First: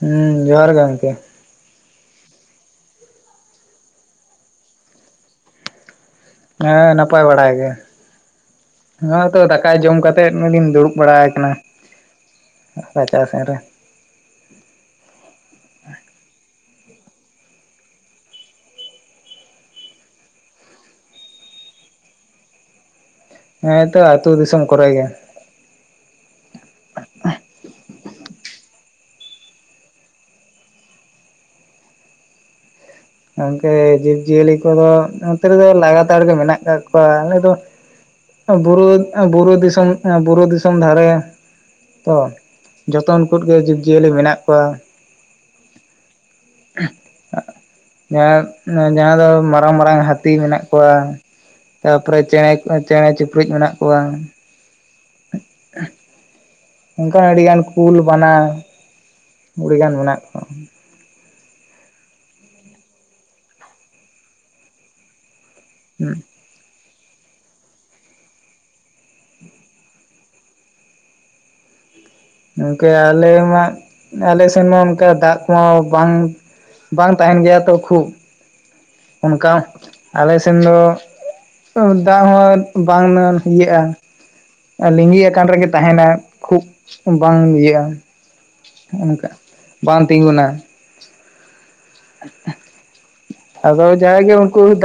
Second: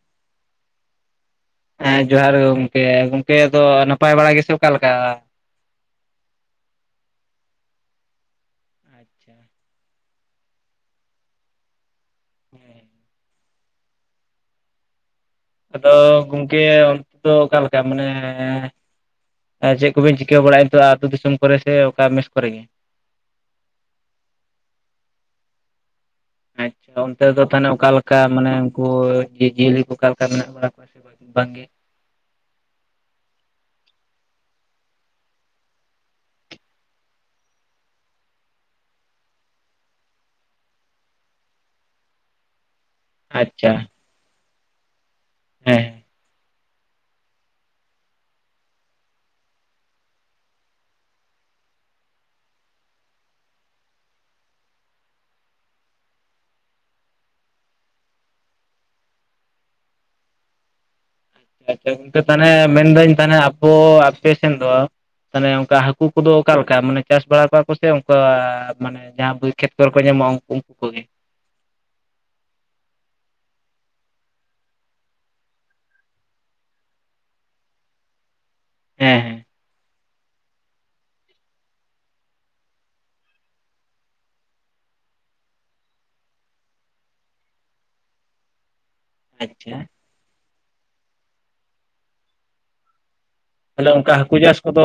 ᱦᱮᱸ ᱡᱚᱦᱟᱨ ᱜᱮ ᱜᱚᱝᱠᱮ᱾ ᱦᱮᱸ ᱡᱚᱦᱟᱨ ᱜᱮ ᱜᱚᱝᱠᱮ᱾ ᱜᱚᱝᱠᱮ ᱟᱫᱚ ᱱᱟᱯᱟᱭ ᱵᱟᱲᱟ ᱜᱮᱥᱮ ᱚᱠᱟ ᱞᱮᱠᱟ? ᱦᱮᱸ ᱱᱟᱯᱟᱭ ᱵᱟᱲᱟ ᱜᱮ᱾ ᱱᱚᱜ- ᱚᱭ ᱟᱪᱪᱷᱟ ᱛᱚ ᱫᱟᱠᱟ ᱡᱚᱢ ᱠᱟᱛᱮᱫ ᱱᱚᱰᱤᱧ ᱫᱩᱲᱩᱵ ᱵᱟᱲᱟᱭ ᱠᱟᱱᱟ ᱦᱮᱸ ᱨᱟᱪᱟ ᱥᱮᱱ ᱨᱮ᱾ ᱟᱫᱚ ᱜᱚᱝᱠᱮ ᱚᱱᱛᱮ ᱫᱚ ᱚᱠᱟ ᱞᱮᱠᱟ ᱢᱟᱱᱮ? ᱪᱮᱜ ᱠᱚᱵᱮᱱ ᱪᱤᱠᱟᱹ ᱵᱟᱲᱟᱭ ᱫᱚ ᱟᱹᱛᱩ ᱫᱤᱥᱚᱢ ᱠᱚᱨᱮ ᱥᱮ ᱚᱠᱟ ᱢᱮᱥ ᱠᱚᱨᱮ ᱜᱮ? ᱦᱮᱸ ᱛᱚ ᱟᱹᱛᱩ ᱫᱤᱥᱚᱢ ᱠᱚᱨᱮ ᱜᱮ ᱟᱪᱪᱷᱟ ᱚᱱᱛᱮ ᱫᱚ ᱛᱟᱦᱚᱞᱮ ᱚᱠᱟᱞᱮᱠᱟ ᱢᱟᱱᱮ ᱩᱝᱠᱩ ᱡᱤᱵᱽ-ᱡᱤᱭᱟᱹᱞᱤ ᱠᱩ ᱚᱠᱟ ᱞᱮᱠᱟ ᱢᱮᱱᱟᱜ ᱵᱟᱲᱟ ᱠᱚᱣᱟ [unintelligible] ᱵᱟᱝ ᱜᱮ ᱜᱚᱝᱠᱮ ᱡᱤᱵᱽᱼᱡᱤᱭᱟᱹᱞᱤ ᱠᱚᱫᱚ ᱱᱚᱛᱮ ᱨᱮᱫᱚ ᱞᱟᱜᱟᱛᱟᱲ ᱜᱮ ᱢᱮᱱᱟᱜ ᱠᱟᱜ ᱠᱚᱣᱟ ᱟᱞᱮ ᱫᱚ ᱵᱩᱨᱩ, ᱵᱩᱨᱩ ᱫᱤᱥᱚᱢ, ᱵᱩᱨᱩ ᱫᱤᱥᱚᱢ ᱫᱷᱟᱨᱮ ᱛᱚ ᱡᱚᱛᱚᱢ ᱢᱤᱫ ᱜᱮ ᱟᱪᱪᱷᱟ ᱡᱤᱵᱽ-ᱡᱤᱭᱟᱹᱞᱤ ᱢᱮᱱᱟᱜ ᱠᱚᱣᱟ᱾ ᱦᱮᱸ ᱡᱟᱦᱟᱸ ᱫᱚ ᱢᱟᱨᱟᱝ ᱢᱟᱨᱟᱝ ᱦᱟᱹᱛᱤ ᱢᱮᱱᱟᱜ ᱠᱚᱣᱟ ᱛᱟᱯᱚᱨᱮ ᱪᱮᱬᱮ, ᱪᱮᱬᱮ ᱪᱩᱯᱨᱩᱡ ᱢᱮᱱᱟᱜ ᱠᱚᱣᱟ᱾ ᱚᱱᱠᱟ ᱟᱹᱰᱤᱜᱟᱱ ᱠᱩᱞ ᱵᱟᱱᱟ ᱟᱹᱰᱤᱜᱟᱱ ᱢᱮᱱᱟᱜ ᱠᱚᱣᱟ᱾ ᱟᱪᱪᱷᱟ ᱜᱚᱝᱠᱮ ᱛᱟᱦᱚᱞᱮ ᱢᱮᱱᱫᱟᱹᱧ ᱛᱟᱦᱚᱞᱮ ᱟᱯᱮ ᱥᱮᱱ ᱫᱚ ᱛᱟᱦᱚᱞᱮ ᱚᱱᱠᱟ ᱦᱟᱹᱠᱩ ᱠᱩᱫᱚ ᱚᱠᱟ ᱞᱮᱠᱟ ᱢᱟᱱᱮ ᱪᱟᱥ ᱵᱟᱲᱟ ᱠᱚᱣᱟ ᱠᱩ ᱥᱮ, ᱚᱝᱠᱟ ᱢᱟᱱᱮ ᱡᱟᱦᱟᱸ ᱠᱷᱮᱛ ᱠᱚᱨᱮ ᱠᱚ ᱧᱟᱢᱚᱜᱼᱟ ᱩᱝᱠᱩ ᱩᱝᱠᱩ ᱠᱚᱜᱮ᱾ ᱜᱚᱝᱠᱮ ᱟᱞᱮ ᱢᱟ, ᱟᱞᱮ ᱥᱮᱱ ᱢᱟ ᱚᱱᱠᱟ ᱫᱟᱜ ᱠᱚᱢᱟ ᱵᱟᱝ ᱵᱟᱝ ᱛᱟᱦᱮᱱ ᱜᱮᱭᱟ ᱛᱚ ᱠᱷᱩᱵ ᱦᱮᱸ ᱦᱮᱸ ᱚᱱᱠᱟ ᱟᱞᱮ ᱥᱮᱱ ᱫᱚ ᱫᱟᱜ ᱦᱚᱸ ᱵᱟᱝ ᱤᱭᱟᱹᱜᱼᱟ᱾ ᱞᱤᱸᱜᱤᱭᱟᱠᱟᱱ ᱨᱮᱜᱮ ᱛᱟᱦᱮᱱᱟ ᱠᱷᱩᱵ ᱵᱟᱝ ᱤᱭᱟᱹᱜᱼᱟ ᱾ ᱱᱚᱝᱠᱟ ᱟᱪᱪᱷᱟ ᱵᱟᱝ ᱛᱤᱸᱜᱩᱱᱟ ᱟᱸᱦ ᱟᱸᱦ [unintelligible] ᱛᱟᱦᱚᱞᱮ ᱚᱱᱠᱟ ᱦᱟᱹᱠᱩ ᱪᱟᱥ ᱠᱚᱫᱚ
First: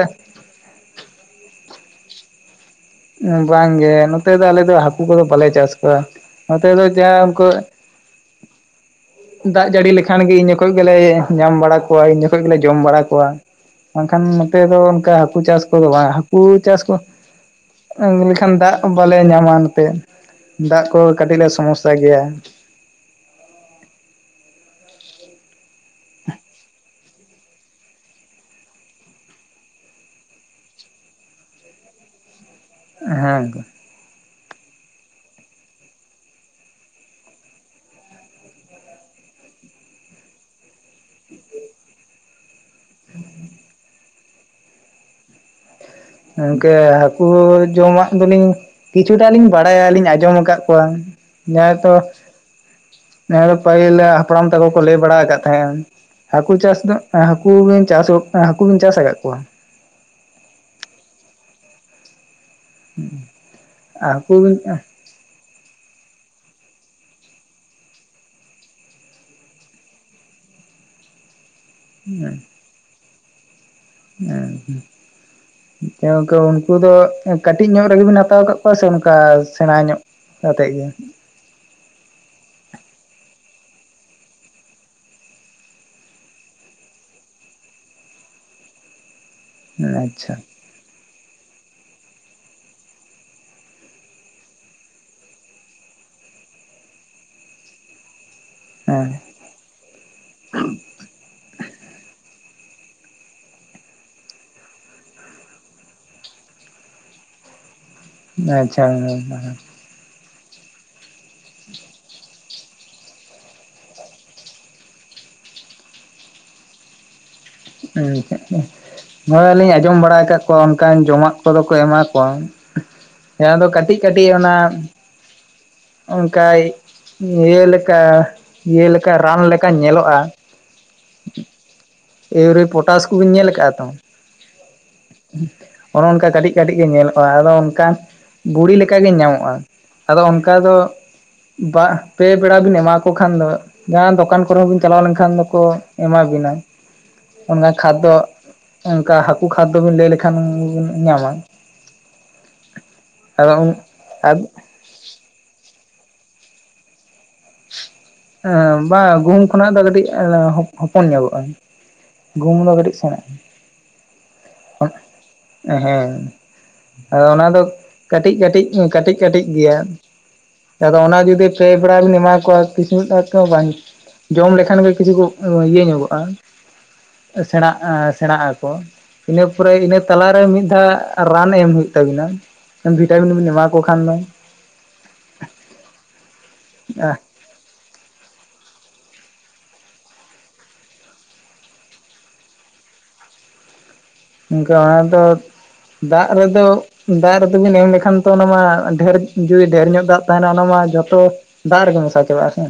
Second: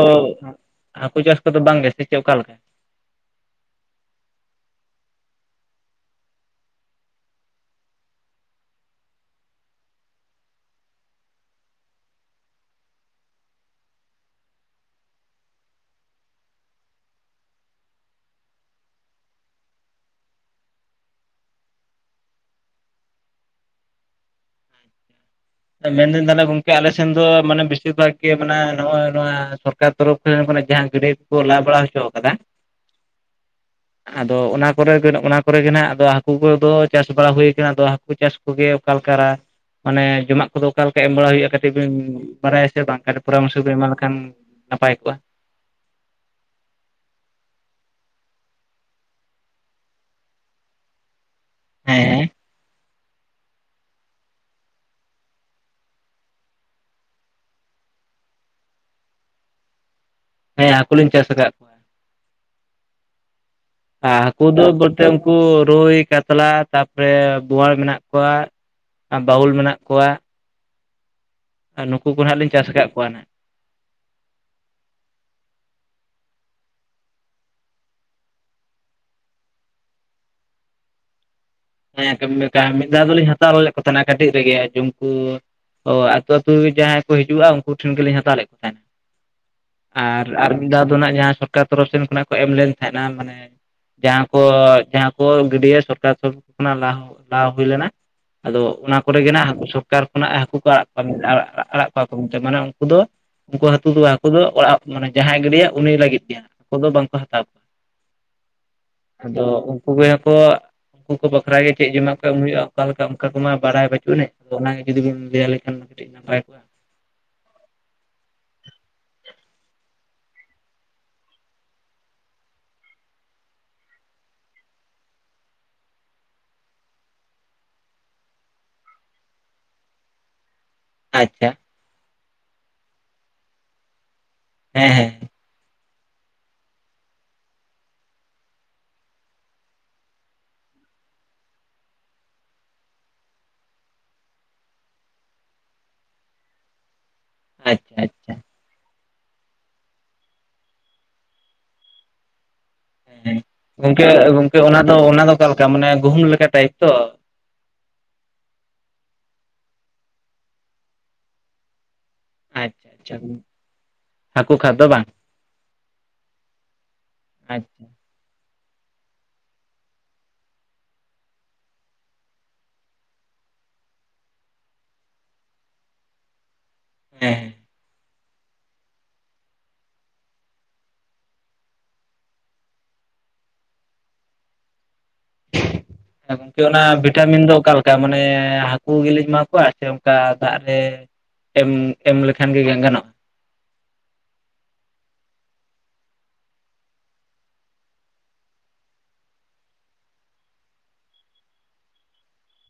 ᱦᱟᱹᱠᱩ ᱪᱟᱥ ᱠᱚᱫᱚ ᱵᱟᱝ ᱜᱮ ᱥᱮ ᱪᱮᱫ ᱚᱠᱟ ᱞᱮᱠᱟ? ᱵᱟᱝᱜᱮ ᱱᱚᱛᱮ ᱫᱚ ᱟᱞᱮ ᱫᱚ ᱦᱟᱹᱠᱩ ᱠᱚᱫᱚ ᱵᱟᱞᱮ ᱪᱟᱥ ᱠᱚᱣᱟ ᱾ ᱱᱚᱛᱮ ᱫᱚ ᱡᱟ ᱩᱱᱠᱩ [inaudible] ᱫᱟᱜ ᱡᱟᱹᱲᱤ ᱞᱮᱠᱷᱟᱱ ᱜᱮ ᱤᱱ ᱡᱚᱠᱷᱚᱡ ᱜᱮᱞᱮ ᱧᱟᱢ ᱵᱟᱲᱟ ᱠᱚᱣᱟ ᱤᱱ ᱡᱚᱠᱷᱚᱡ ᱜᱮᱞᱮ ᱡᱚᱢ ᱵᱟᱲᱟ ᱠᱚᱣᱟ ᱵᱟᱝᱠᱷᱟᱱ ᱱᱚᱛᱮ ᱫᱚ ᱚᱱᱠᱟ ᱦᱟᱹᱠᱩ ᱪᱟᱥ ᱠᱚᱫᱚ ᱵᱟᱝ ᱦᱟᱹᱠᱩ ᱪᱟᱥ ᱠᱚ ᱞᱮᱠᱷᱟᱱ ᱫᱟᱜ ᱵᱟᱞᱮ ᱧᱟᱢᱟ ᱱᱚᱛᱮ ᱫᱟᱜ ᱠᱩ ᱠᱟᱹᱴᱤᱡ ᱞᱮ ᱥᱚᱢᱚᱥᱥᱟ ᱜᱮᱭᱟ ᱾ ᱢᱮᱱᱫᱟᱹᱧ ᱛᱟᱦᱚᱞᱮ ᱜᱚᱝᱠᱮ ᱟᱞᱮ ᱥᱮᱱ ᱫᱚ ᱢᱟᱱᱮ ᱵᱮᱥᱤᱨ ᱵᱷᱟᱜᱽ ᱜᱮ ᱢᱟᱱᱮ ᱱᱚᱜᱼᱚᱭ ᱱᱚᱣᱟ ᱥᱚᱨ ᱥᱚᱨᱠᱟᱨ ᱛᱚᱨᱚᱯᱷ ᱠᱷᱚᱱ ᱡᱟᱦᱟᱸ ᱜᱟᱹᱰᱭᱟᱹ ᱠᱚᱠᱚ ᱞᱟ ᱵᱟᱲᱟ ᱦᱚᱪᱚ ᱟᱠᱟᱫᱟ ᱾ ᱦᱮᱸ ᱟᱫᱚ ᱚᱱᱟ ᱠᱚᱨᱮ ᱜᱮ ᱚᱱᱟ ᱠᱚᱨᱮ ᱜᱮ ᱱᱟᱦᱟᱜ ᱟᱫᱚ ᱦᱟᱹᱠᱩ ᱠᱚᱫᱚ ᱪᱟᱥ ᱵᱟᱲᱟ ᱦᱩᱭ ᱠᱟᱱᱟ ᱟᱫᱚ ᱦᱟᱹᱠᱩ ᱪᱟᱥ ᱠᱚᱜᱮ ᱚᱠᱟᱞ ᱠᱟᱨᱟ ᱢᱟᱱᱮ ᱡᱚᱢᱟᱜ ᱠᱚᱫᱚ ᱚᱠᱟ ᱞᱮᱠᱟ ᱮᱢ ᱵᱟᱲᱟ ᱦᱩᱭᱩᱜᱼᱟ ᱠᱟᱹᱴᱤᱡ ᱵᱤᱱ ᱵᱟᱲᱟᱭᱟ ᱥᱮ ᱵᱟᱝ ᱠᱟᱹᱴᱤᱡ ᱯᱚᱨᱟᱢᱚᱨᱥᱚ ᱵᱤᱱ ᱮᱢᱟ ᱞᱮᱠᱷᱟᱱ ᱱᱟᱯᱟᱭ ᱠᱚᱜᱼᱟ ᱾ ᱜᱚᱝᱠᱮ ᱦᱟᱹᱠᱩ ᱡᱚᱢᱟᱜ ᱫᱚᱞᱤᱧ ᱠᱤᱪᱷᱩᱴᱟ ᱞᱤᱧ ᱵᱟᱲᱟᱭᱟ ᱞᱤᱧ ᱟᱸᱡᱚᱢ ᱟᱠᱟᱫ ᱠᱚᱣᱟ ᱡᱟᱦᱟᱸ ᱛᱚ ᱦᱮᱸ ᱱᱮ ᱯᱟᱹᱦᱤᱞ ᱦᱟᱯᱲᱟᱢ ᱛᱟᱠᱚ ᱠᱚ ᱞᱟᱹᱭ ᱵᱟᱲᱟ ᱟᱠᱟᱫ ᱛᱟᱦᱮᱸᱱ ᱦᱟᱠᱩ ᱪᱟᱥ ᱫᱚ ᱦᱟᱠᱩ ᱵᱤᱱ ᱪᱟᱥ ᱦᱟᱠᱩ ᱵᱤᱱ ᱪᱟᱥ ᱟᱠᱟᱫ ᱠᱚᱣᱟ ᱦᱮᱸ ᱦᱟᱹᱠᱩ ᱞᱤᱧ ᱪᱟᱥ ᱟᱠᱟᱫ ᱠᱚᱣᱟ ᱟᱨ ᱦᱟᱹᱠᱩ ᱫᱚ ᱩᱱᱠᱩ ᱨᱩᱭ ᱠᱟᱛᱞᱟ ᱛᱟᱨᱯᱚᱨᱮ ᱵᱳᱣᱟᱲ ᱢᱮᱱᱟᱜ ᱠᱚᱣᱟ ᱾ ᱵᱟᱹᱣᱩᱞ ᱢᱮᱱᱟᱜ ᱠᱚᱣᱟ ᱾ ᱟᱨ ᱱᱩᱠᱩ ᱠᱚ ᱦᱟᱸᱜ ᱞᱤᱧ ᱪᱟᱥ ᱟᱠᱟᱫ ᱠᱚᱣᱟ ᱱᱟᱜ ᱾ ᱦᱮᱸ ᱦᱮᱸ ᱜᱚᱝᱠᱮ ᱩᱱᱠᱩ ᱫᱚ ᱠᱟᱹᱴᱤᱡ ᱧᱚᱜ ᱨᱮᱜᱮᱵᱱ ᱦᱟᱛᱟᱣ ᱠᱟᱜ ᱠᱚᱣᱟ ᱥᱮ ᱚᱱᱠᱟ ᱥᱮᱬᱟ ᱧᱚᱜ ᱠᱟᱛᱮᱜ ᱜᱮ ᱦᱮᱸ ᱢᱤᱫ ᱫᱷᱟᱣ ᱫᱚᱞᱤᱧ ᱦᱟᱛᱟᱣ ᱞᱮᱫ ᱠᱚ ᱛᱟᱦᱮᱱᱟ ᱠᱟᱹᱴᱤᱡ ᱨᱮᱜᱮ ᱡᱩᱚᱢ ᱠᱩ ᱚᱛ ᱟᱹᱛᱩ ᱡᱟᱦᱟᱸᱭ ᱠᱚ ᱦᱤᱡᱩᱜᱼᱟ ᱩᱱᱠᱩ ᱴᱷᱮᱱ ᱜᱮᱞᱤᱧ ᱦᱟᱛᱟᱣ ᱞᱮᱫ ᱠᱚ ᱛᱟᱦᱮᱱᱟ ᱟᱪᱪᱷᱟ ᱟᱨ ᱫᱟᱣ ᱫᱚ ᱱᱟᱜ ᱡᱟᱦᱟᱸ ᱥᱚᱨᱠᱟᱨ ᱛᱚᱨᱚᱯᱷ ᱥᱮᱱ ᱠᱷᱚᱱᱟᱜ ᱠᱚ ᱮᱢ ᱞᱮᱱ ᱛᱟᱦᱮᱸᱱᱟ ᱢᱟᱱᱮ ᱡᱟᱦᱟᱸ ᱠᱚ ᱡᱟᱦᱟᱸ ᱠᱚ ᱜᱟᱹᱰᱭᱟᱹ ᱥᱚᱨᱠᱟᱨ ᱠᱷᱚᱱ ᱚᱱᱟ ᱞᱟ ᱞᱟ ᱦᱩᱭ ᱞᱮᱱᱟ ᱟᱫᱚ ᱚᱱᱟ ᱠᱚᱨᱮ ᱦᱮᱸ ᱜᱮ ᱱᱟᱦᱟᱜ ᱦᱟᱹᱠᱩ ᱥᱚᱵ ᱥᱚᱨᱠᱟᱨ ᱠᱷᱚᱱᱟᱜ ᱦᱟᱹᱠᱩ ᱠᱚ ᱟᱲᱟᱜ ᱠᱚᱣᱟ ᱟᱲᱟᱜ ᱠᱚᱣᱟ ᱠᱚ ᱢᱮᱱ ᱢᱟᱱᱮ ᱩᱱᱠᱩ ᱫᱚ ᱩᱱᱠᱩ ᱦᱟᱠᱩ ᱫᱚ ᱦᱟᱠᱩ ᱫᱚ ᱚᱲᱟᱜ ᱢᱟᱱᱮ ᱡᱟᱦᱟᱸᱭ ᱜᱤᱰᱤᱭᱟ ᱩᱱᱤ ᱞᱟᱹᱜᱤᱫ ᱜᱮ ᱦᱟᱠᱩ ᱫᱚ ᱵᱟᱝᱠᱚ ᱦᱟᱛᱟᱣ ᱠᱚᱣᱟ ᱟᱪᱷᱟ ᱾ [unintelligible] ᱵᱜᱮ ᱦᱚᱸᱠᱚ [inaudible] ᱩᱱᱠᱩ ᱠᱚ ᱵᱟᱠᱷᱨᱟ ᱜᱮ ᱪᱮᱫ ᱡᱚᱢᱟᱜ ᱠᱚ ᱮᱢ ᱦᱩᱭᱩᱜᱼᱟ ᱚᱠᱟ ᱞᱮᱠᱟ ᱚᱱᱠᱟ ᱠᱚᱢᱟ ᱵᱟᱲᱟᱭ ᱵᱟᱟᱹᱩᱜᱱᱤᱡ ᱟᱫᱚ ᱚᱱᱟᱜᱮ ᱡᱩᱫᱤ ᱵᱤᱱ ᱞᱟᱹᱭ ᱞᱮ ᱠᱷᱟᱱ ᱠᱟᱹᱴᱤᱡ ᱱᱟᱯᱟᱭ ᱠᱚᱜᱼᱟ ᱾ ᱦ [inaudible] ᱦᱳᱭ ᱞᱤᱧ ᱟᱸᱡᱚᱢ ᱵᱟᱲᱟ ᱟᱠᱟᱫ ᱠᱚᱣᱟ ᱚᱱᱠᱟᱱ ᱡᱚᱢᱟᱜ ᱠᱚᱫᱚ ᱠᱚ ᱮᱢᱟ ᱠᱚᱣᱟ ᱾ ᱦᱮᱸ ᱟᱫᱚ ᱠᱟᱹᱴᱤᱡ ᱠᱟᱹᱴᱤᱡ ᱚᱱᱟ ᱾ ᱚᱱᱠᱟ ᱤᱭᱟᱹ ᱞᱮᱠᱟ ᱤᱭᱟᱹ ᱞᱮᱠᱟ ᱨᱟᱱ ᱞᱮᱠᱟ ᱧᱮᱞᱚᱜᱼᱟ ᱾ ᱟᱪᱷᱟ ᱾ ᱭᱩᱨᱤ ᱯᱚᱴᱟᱥ ᱠᱚᱵᱤᱱ ᱧᱮᱞ ᱟᱠᱟᱫᱼᱟ ᱛᱚ ᱾ ᱦᱮᱸ ᱦᱮᱸ ᱚᱱᱮ ᱚᱱᱠᱟ ᱠᱟᱹᱴᱤᱡ ᱠᱟᱹᱴᱤᱡ ᱜᱮ ᱧᱮᱞᱚᱜᱼᱟ ᱟᱫᱚ ᱚᱱᱠ ᱜᱩᱲᱤ ᱞᱮᱠᱟ ᱜᱮ ᱧᱟᱢᱚᱜᱼᱟ ᱾ ᱟᱫᱚ ᱚᱱᱠᱟ ᱫᱚ ᱵᱟ ᱯᱮ ᱯᱮᱲᱟ ᱵᱤᱱ ᱮᱢᱟᱠᱚ ᱠᱷᱟᱱ ᱫᱚ ᱡᱟᱦᱟᱸ ᱫᱚᱠᱟᱱ ᱠᱚᱨᱮ ᱦᱚᱸ ᱵᱤᱱ ᱪᱟᱞᱟᱣ ᱞᱮᱱᱠᱷᱟᱱ ᱫᱚᱠᱚ ᱮᱢᱟ ᱵᱤᱱᱟ ᱾ ᱚᱱᱠᱟ ᱟᱪᱪᱷᱟ ᱠᱷᱟᱫᱽᱫᱚ ᱟᱪᱪᱷᱟ ᱚᱱᱠᱟ ᱦᱟᱹᱠᱩ ᱠᱷᱟᱫᱽ ᱫᱚᱵᱤᱱ ᱞᱟᱹᱭ ᱞᱮᱠᱷᱟᱱ ᱵᱤᱱ ᱧᱟᱢᱟ ᱟᱫᱚ ᱜᱚᱝᱠᱮ ᱟᱨ ᱜᱚᱝᱠᱮ ᱚᱱᱟ ᱫᱚ ᱚᱱᱟ ᱫᱚ ᱚᱠᱟᱞᱮᱠᱟ ᱢᱟᱱᱮ ᱜᱩᱦᱩᱢ ᱞᱮᱠᱟ ᱴᱟᱭᱤᱯ ᱛᱚ ᱵᱟᱸᱜ ᱜᱩᱦᱩᱢ ᱠᱷᱚᱱᱟᱜ ᱫᱚ ᱠᱟᱹᱴᱤᱡ ᱦᱚᱯᱚᱱ ᱧᱚᱜᱚᱜᱼᱟ ᱜᱩᱦᱩᱢ ᱫᱚ ᱟᱪᱪᱷᱟ ᱠᱟᱹᱴᱤᱡ ᱟᱪᱪᱷᱟ ᱥᱮᱬᱟᱜᱟᱹ ᱦᱟᱹᱠᱩ ᱠᱷᱟᱫᱽᱫᱚ ᱵᱟᱝ ᱦᱮᱸ ᱟᱫᱚ ᱚᱱᱟ ᱫᱚ ᱟᱪᱪᱷᱟ ᱠᱟᱹᱴᱤᱡ ᱠᱟᱹᱴᱤᱡ ᱠᱟᱹᱴᱤᱡ ᱠᱟᱹᱴᱤᱡ ᱜᱮᱭᱟ ᱟᱫᱚ ᱚᱱᱟ ᱡᱩᱫᱤ ᱯᱮ ᱵᱮᱲᱟ ᱵᱮᱱ ᱮᱢᱟ ᱠᱚᱣᱟ ᱠᱤᱥ ᱛᱮᱚᱸ ᱵᱟᱝ ᱡᱚᱢ ᱞᱮᱠᱷᱟᱱ ᱜᱮ ᱠᱤᱪᱷᱩ ᱠᱚ ᱤᱭᱟᱹ ᱧᱚᱜᱚᱜᱼᱟ ᱦᱮᱸ ᱥᱮᱬᱟᱜ ᱥᱮᱬᱟᱜ ᱟᱠ ᱤᱱᱟᱹ ᱯᱚᱨᱮ ᱤᱱᱟᱹ ᱛᱟᱞᱟᱨᱮ ᱢᱤᱫ ᱫᱷᱟᱣ ᱨᱟᱱ ᱮᱢ ᱦᱩᱭᱩᱜ ᱛᱟᱵᱤᱱᱟ ᱵᱷᱤᱴᱟᱢᱤᱱ ᱵᱮᱱ ᱮᱢᱟ ᱠᱚ ᱠᱷᱟᱱ ᱫᱚ ᱜᱚᱝᱠᱮ ᱚᱱᱟ ᱵᱷᱤᱴᱟᱢᱤᱱ ᱫᱚ ᱚᱠᱟᱞᱮᱠᱟ ᱛᱟ ᱢᱟᱱᱮ ᱦᱟᱹᱠᱩ ᱜᱮᱞᱤᱧ ᱮᱢᱟ ᱠᱚᱣᱟ ᱥᱮ ᱚᱱᱠᱟ ᱫᱟᱜ ᱨᱮ ᱮᱢ ᱮᱢ ᱞᱮᱠᱷᱟᱱ ᱜᱮ ᱜᱟᱱᱚᱜᱼᱟ ᱜᱟᱣᱟᱸ ᱫᱚ ᱫᱟᱜ ᱨᱮᱫᱚ ᱫᱟᱜ ᱨᱮᱫᱚᱵᱤᱱ ᱮᱢ ᱞᱮᱠᱷᱟᱱ ᱛᱚ ᱚᱱᱟ ᱢᱟ ᱰᱷᱮᱨ ᱡᱩᱫᱤ ᱰᱷᱮᱨ ᱧᱚᱜ ᱫᱟᱜ ᱛᱟᱦᱮᱱᱟ ᱚᱱᱟ ᱢᱟ ᱡᱷᱚᱛᱚ ᱫᱟᱜ ᱨᱮᱜᱮ ᱢᱮᱥᱟ ᱪᱟᱵᱟ ᱟᱥᱮ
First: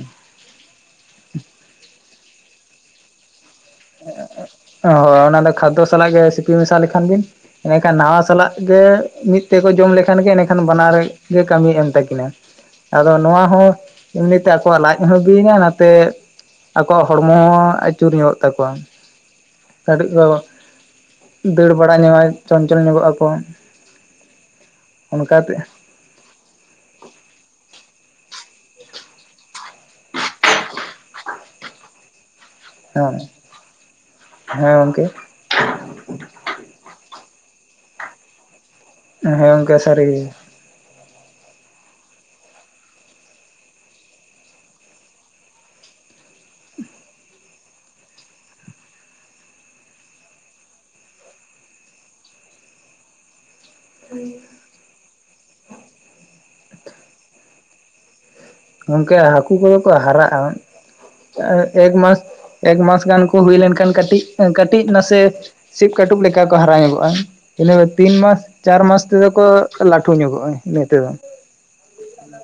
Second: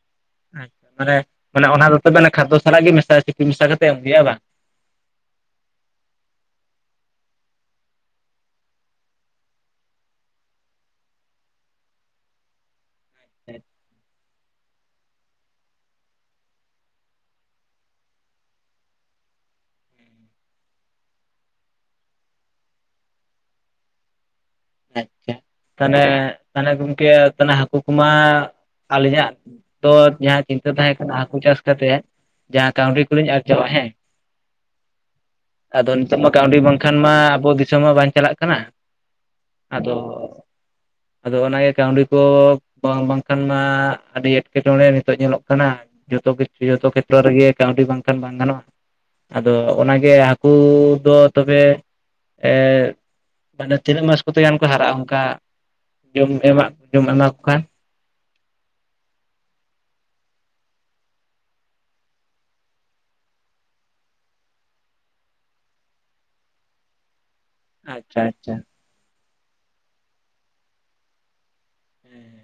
ᱢᱟᱱᱮ ᱢᱟᱱᱮ ᱚᱱᱟ ᱫᱚ ᱛᱚᱵᱮ ᱠᱷᱟᱫ ᱥᱟᱞᱟᱜ ᱜᱮ ᱢᱮᱥᱟᱭ ᱥᱤᱯᱤ ᱢᱮᱥᱟ ᱠᱟᱛᱮ ᱮᱢ ᱦᱩᱭᱩᱜᱟ ᱵᱟᱝ ᱚ ᱚᱱᱟ ᱫᱚ ᱠᱷᱟᱫᱽᱫᱚ ᱥᱟᱞᱟᱜ ᱜᱮ ᱥᱤᱯᱤ ᱢᱮᱥᱟ ᱞᱮᱠᱷᱟᱱ ᱵᱤᱱ ᱮᱸ ᱮᱱᱟ. ᱠᱷᱟᱱ ᱱᱟᱣᱟ ᱥᱟᱞᱟᱜ ᱜᱮ ᱢᱤᱫ ᱛᱮᱠᱚ ᱡᱚᱢ ᱞᱮᱠᱷᱟᱱ ᱜᱮ ᱮᱱᱟ. ᱠᱷᱟᱱ ᱵᱟᱱᱟᱨ ᱜᱮ ᱠᱟᱹᱢᱤ ᱮᱢ ᱛᱟᱹᱠᱤᱱᱟ [inaudible] ᱟᱫᱚ ᱱᱚᱣᱟ ᱦᱚᱸ ᱮᱢᱱᱤ ᱛᱮ ᱟᱠᱚᱣᱟᱜ ᱞᱟᱡ ᱦᱚᱸ ᱵᱤ ᱮᱱᱟ ᱱᱷᱟᱛᱮ ᱟᱠᱚᱣᱟᱜ ᱦᱚᱲᱢᱚ ᱦᱚᱸ ᱟᱹᱪᱩᱨ ᱧᱚᱜ ᱛᱟᱠᱚᱣᱟ ᱠᱟᱹᱴᱤᱡ ᱫᱚ ᱫᱟᱹᱲ ᱵᱟᱲᱟ ᱧᱚᱜ ᱟᱭ ᱪᱚᱧᱪᱚᱞ ᱧᱚᱜᱚᱜ ᱟᱠᱚ᱾ ᱟᱪᱪᱷᱟ ᱚᱱᱠᱟᱛᱮ ᱛᱟᱦᱚᱞᱮ ᱛᱟᱦᱚᱞᱮ ᱜᱚᱢᱠᱮ ᱛᱟᱦᱚᱞᱮ ᱦᱟᱹᱠᱩ ᱠᱚᱢᱟ ᱟᱹᱞᱤᱧᱟᱜ ᱛᱚ ᱡᱟᱦᱟᱸ ᱪᱤᱱᱛᱟᱹ ᱛᱟᱦᱮᱸ ᱠᱟᱱᱟ ᱦᱟᱹᱠᱩ ᱪᱟᱥ ᱠᱟᱛᱮᱜ ᱡᱟᱦᱟᱸ ᱠᱟᱹᱣᱰᱤ ᱦᱮᱸ ᱠᱚᱞᱤᱧ ᱟᱨᱡᱟᱣᱟ ᱦᱮᱸ ᱦᱮᱸ ᱜᱚᱝᱠᱮ ᱟᱫᱚ ᱱᱤᱛᱚᱜ ᱢᱟ ᱠᱟᱹᱣᱰᱤ ᱵᱟᱝᱠᱷᱟᱱ ᱢᱟ ᱟᱵᱚ ᱫᱤᱥᱚᱢ ᱦᱚ ᱵᱟᱝ ᱪᱟᱞᱟᱜ ᱠᱟᱱᱟ᱾ ᱦᱮᱸ ᱜᱚᱝᱠᱮ ᱥᱟ. ᱟᱫᱚ ᱨᱤ ᱜᱮ ᱟᱫᱚ ᱚᱱᱟᱜᱮ ᱠᱟᱹᱣᱰᱤ ᱠᱚ ᱵᱟᱝ ᱵᱟᱝᱠᱷᱟᱱ ᱢᱟ ᱟᱹᱰᱤ ᱮᱴᱠᱮᱴᱚᱬᱮ ᱱᱤᱛᱚᱜ ᱧᱮᱞᱚᱜ ᱠᱟᱱᱟ᱾ ᱡᱚᱛᱚ ᱠᱤᱪᱷᱩ ᱡᱚᱛᱚ ᱠᱷᱮᱛᱨᱚ ᱨᱮᱜᱮ ᱠᱟᱹᱣᱰᱤ ᱵᱟᱝᱠᱷᱟᱱ ᱵᱟᱝ ᱜᱟᱱᱚᱜ-ᱟ᱾ ᱟᱫᱚ ᱚᱱᱟᱜᱮ ᱦᱟᱹᱠᱩ ᱫᱚ ᱛᱚᱵᱮ ᱮ... ᱢᱟᱱᱮ ᱛᱤᱱᱟᱹᱜ ᱢᱟᱥ ᱠᱚᱛᱮ ᱜᱟᱱ ᱠᱚ ᱦᱟᱨᱟᱜ-ᱟ ᱚᱱᱠᱟ ᱡᱚᱢ ᱮᱢᱢᱟ ᱡᱚᱢ ᱮᱢᱟᱠᱚ ᱠᱷᱟᱱ ᱜᱚᱝᱠᱮ ᱦᱟᱹᱠᱩ ᱠᱚᱫᱚ ᱠᱚ ᱦᱟᱨᱟᱜ-ᱟ᱾ ᱮᱠᱢᱟᱥ ᱮᱠᱢᱟᱥ ᱜᱟᱱ ᱠᱚ ᱦᱩᱭ ᱞᱮᱱᱠᱷᱟᱱ ᱠᱟᱹᱴᱤᱡ ᱠᱟᱹᱴᱤᱡ ᱱᱟᱥᱮ ᱥᱤᱵ ᱠᱟᱹᱴᱩᱵ ᱞᱮᱠᱟ ᱠᱚ, ᱦᱟᱨᱟ ᱧᱚᱜᱚᱜᱼᱟ ᱾ ᱤᱱᱟᱹ ᱛᱤᱱ ᱟᱪᱪᱷᱟ ᱢᱟᱥ, ᱟᱪᱪᱷᱟ ᱪᱟᱨ ᱢᱟᱥ ᱛᱮᱫᱚ ᱠᱚ, ᱞᱟᱹᱴᱩ ᱧᱚᱜᱚᱜᱼᱟ ᱾ ᱤᱱᱟᱹ ᱛᱮᱫᱚ ᱾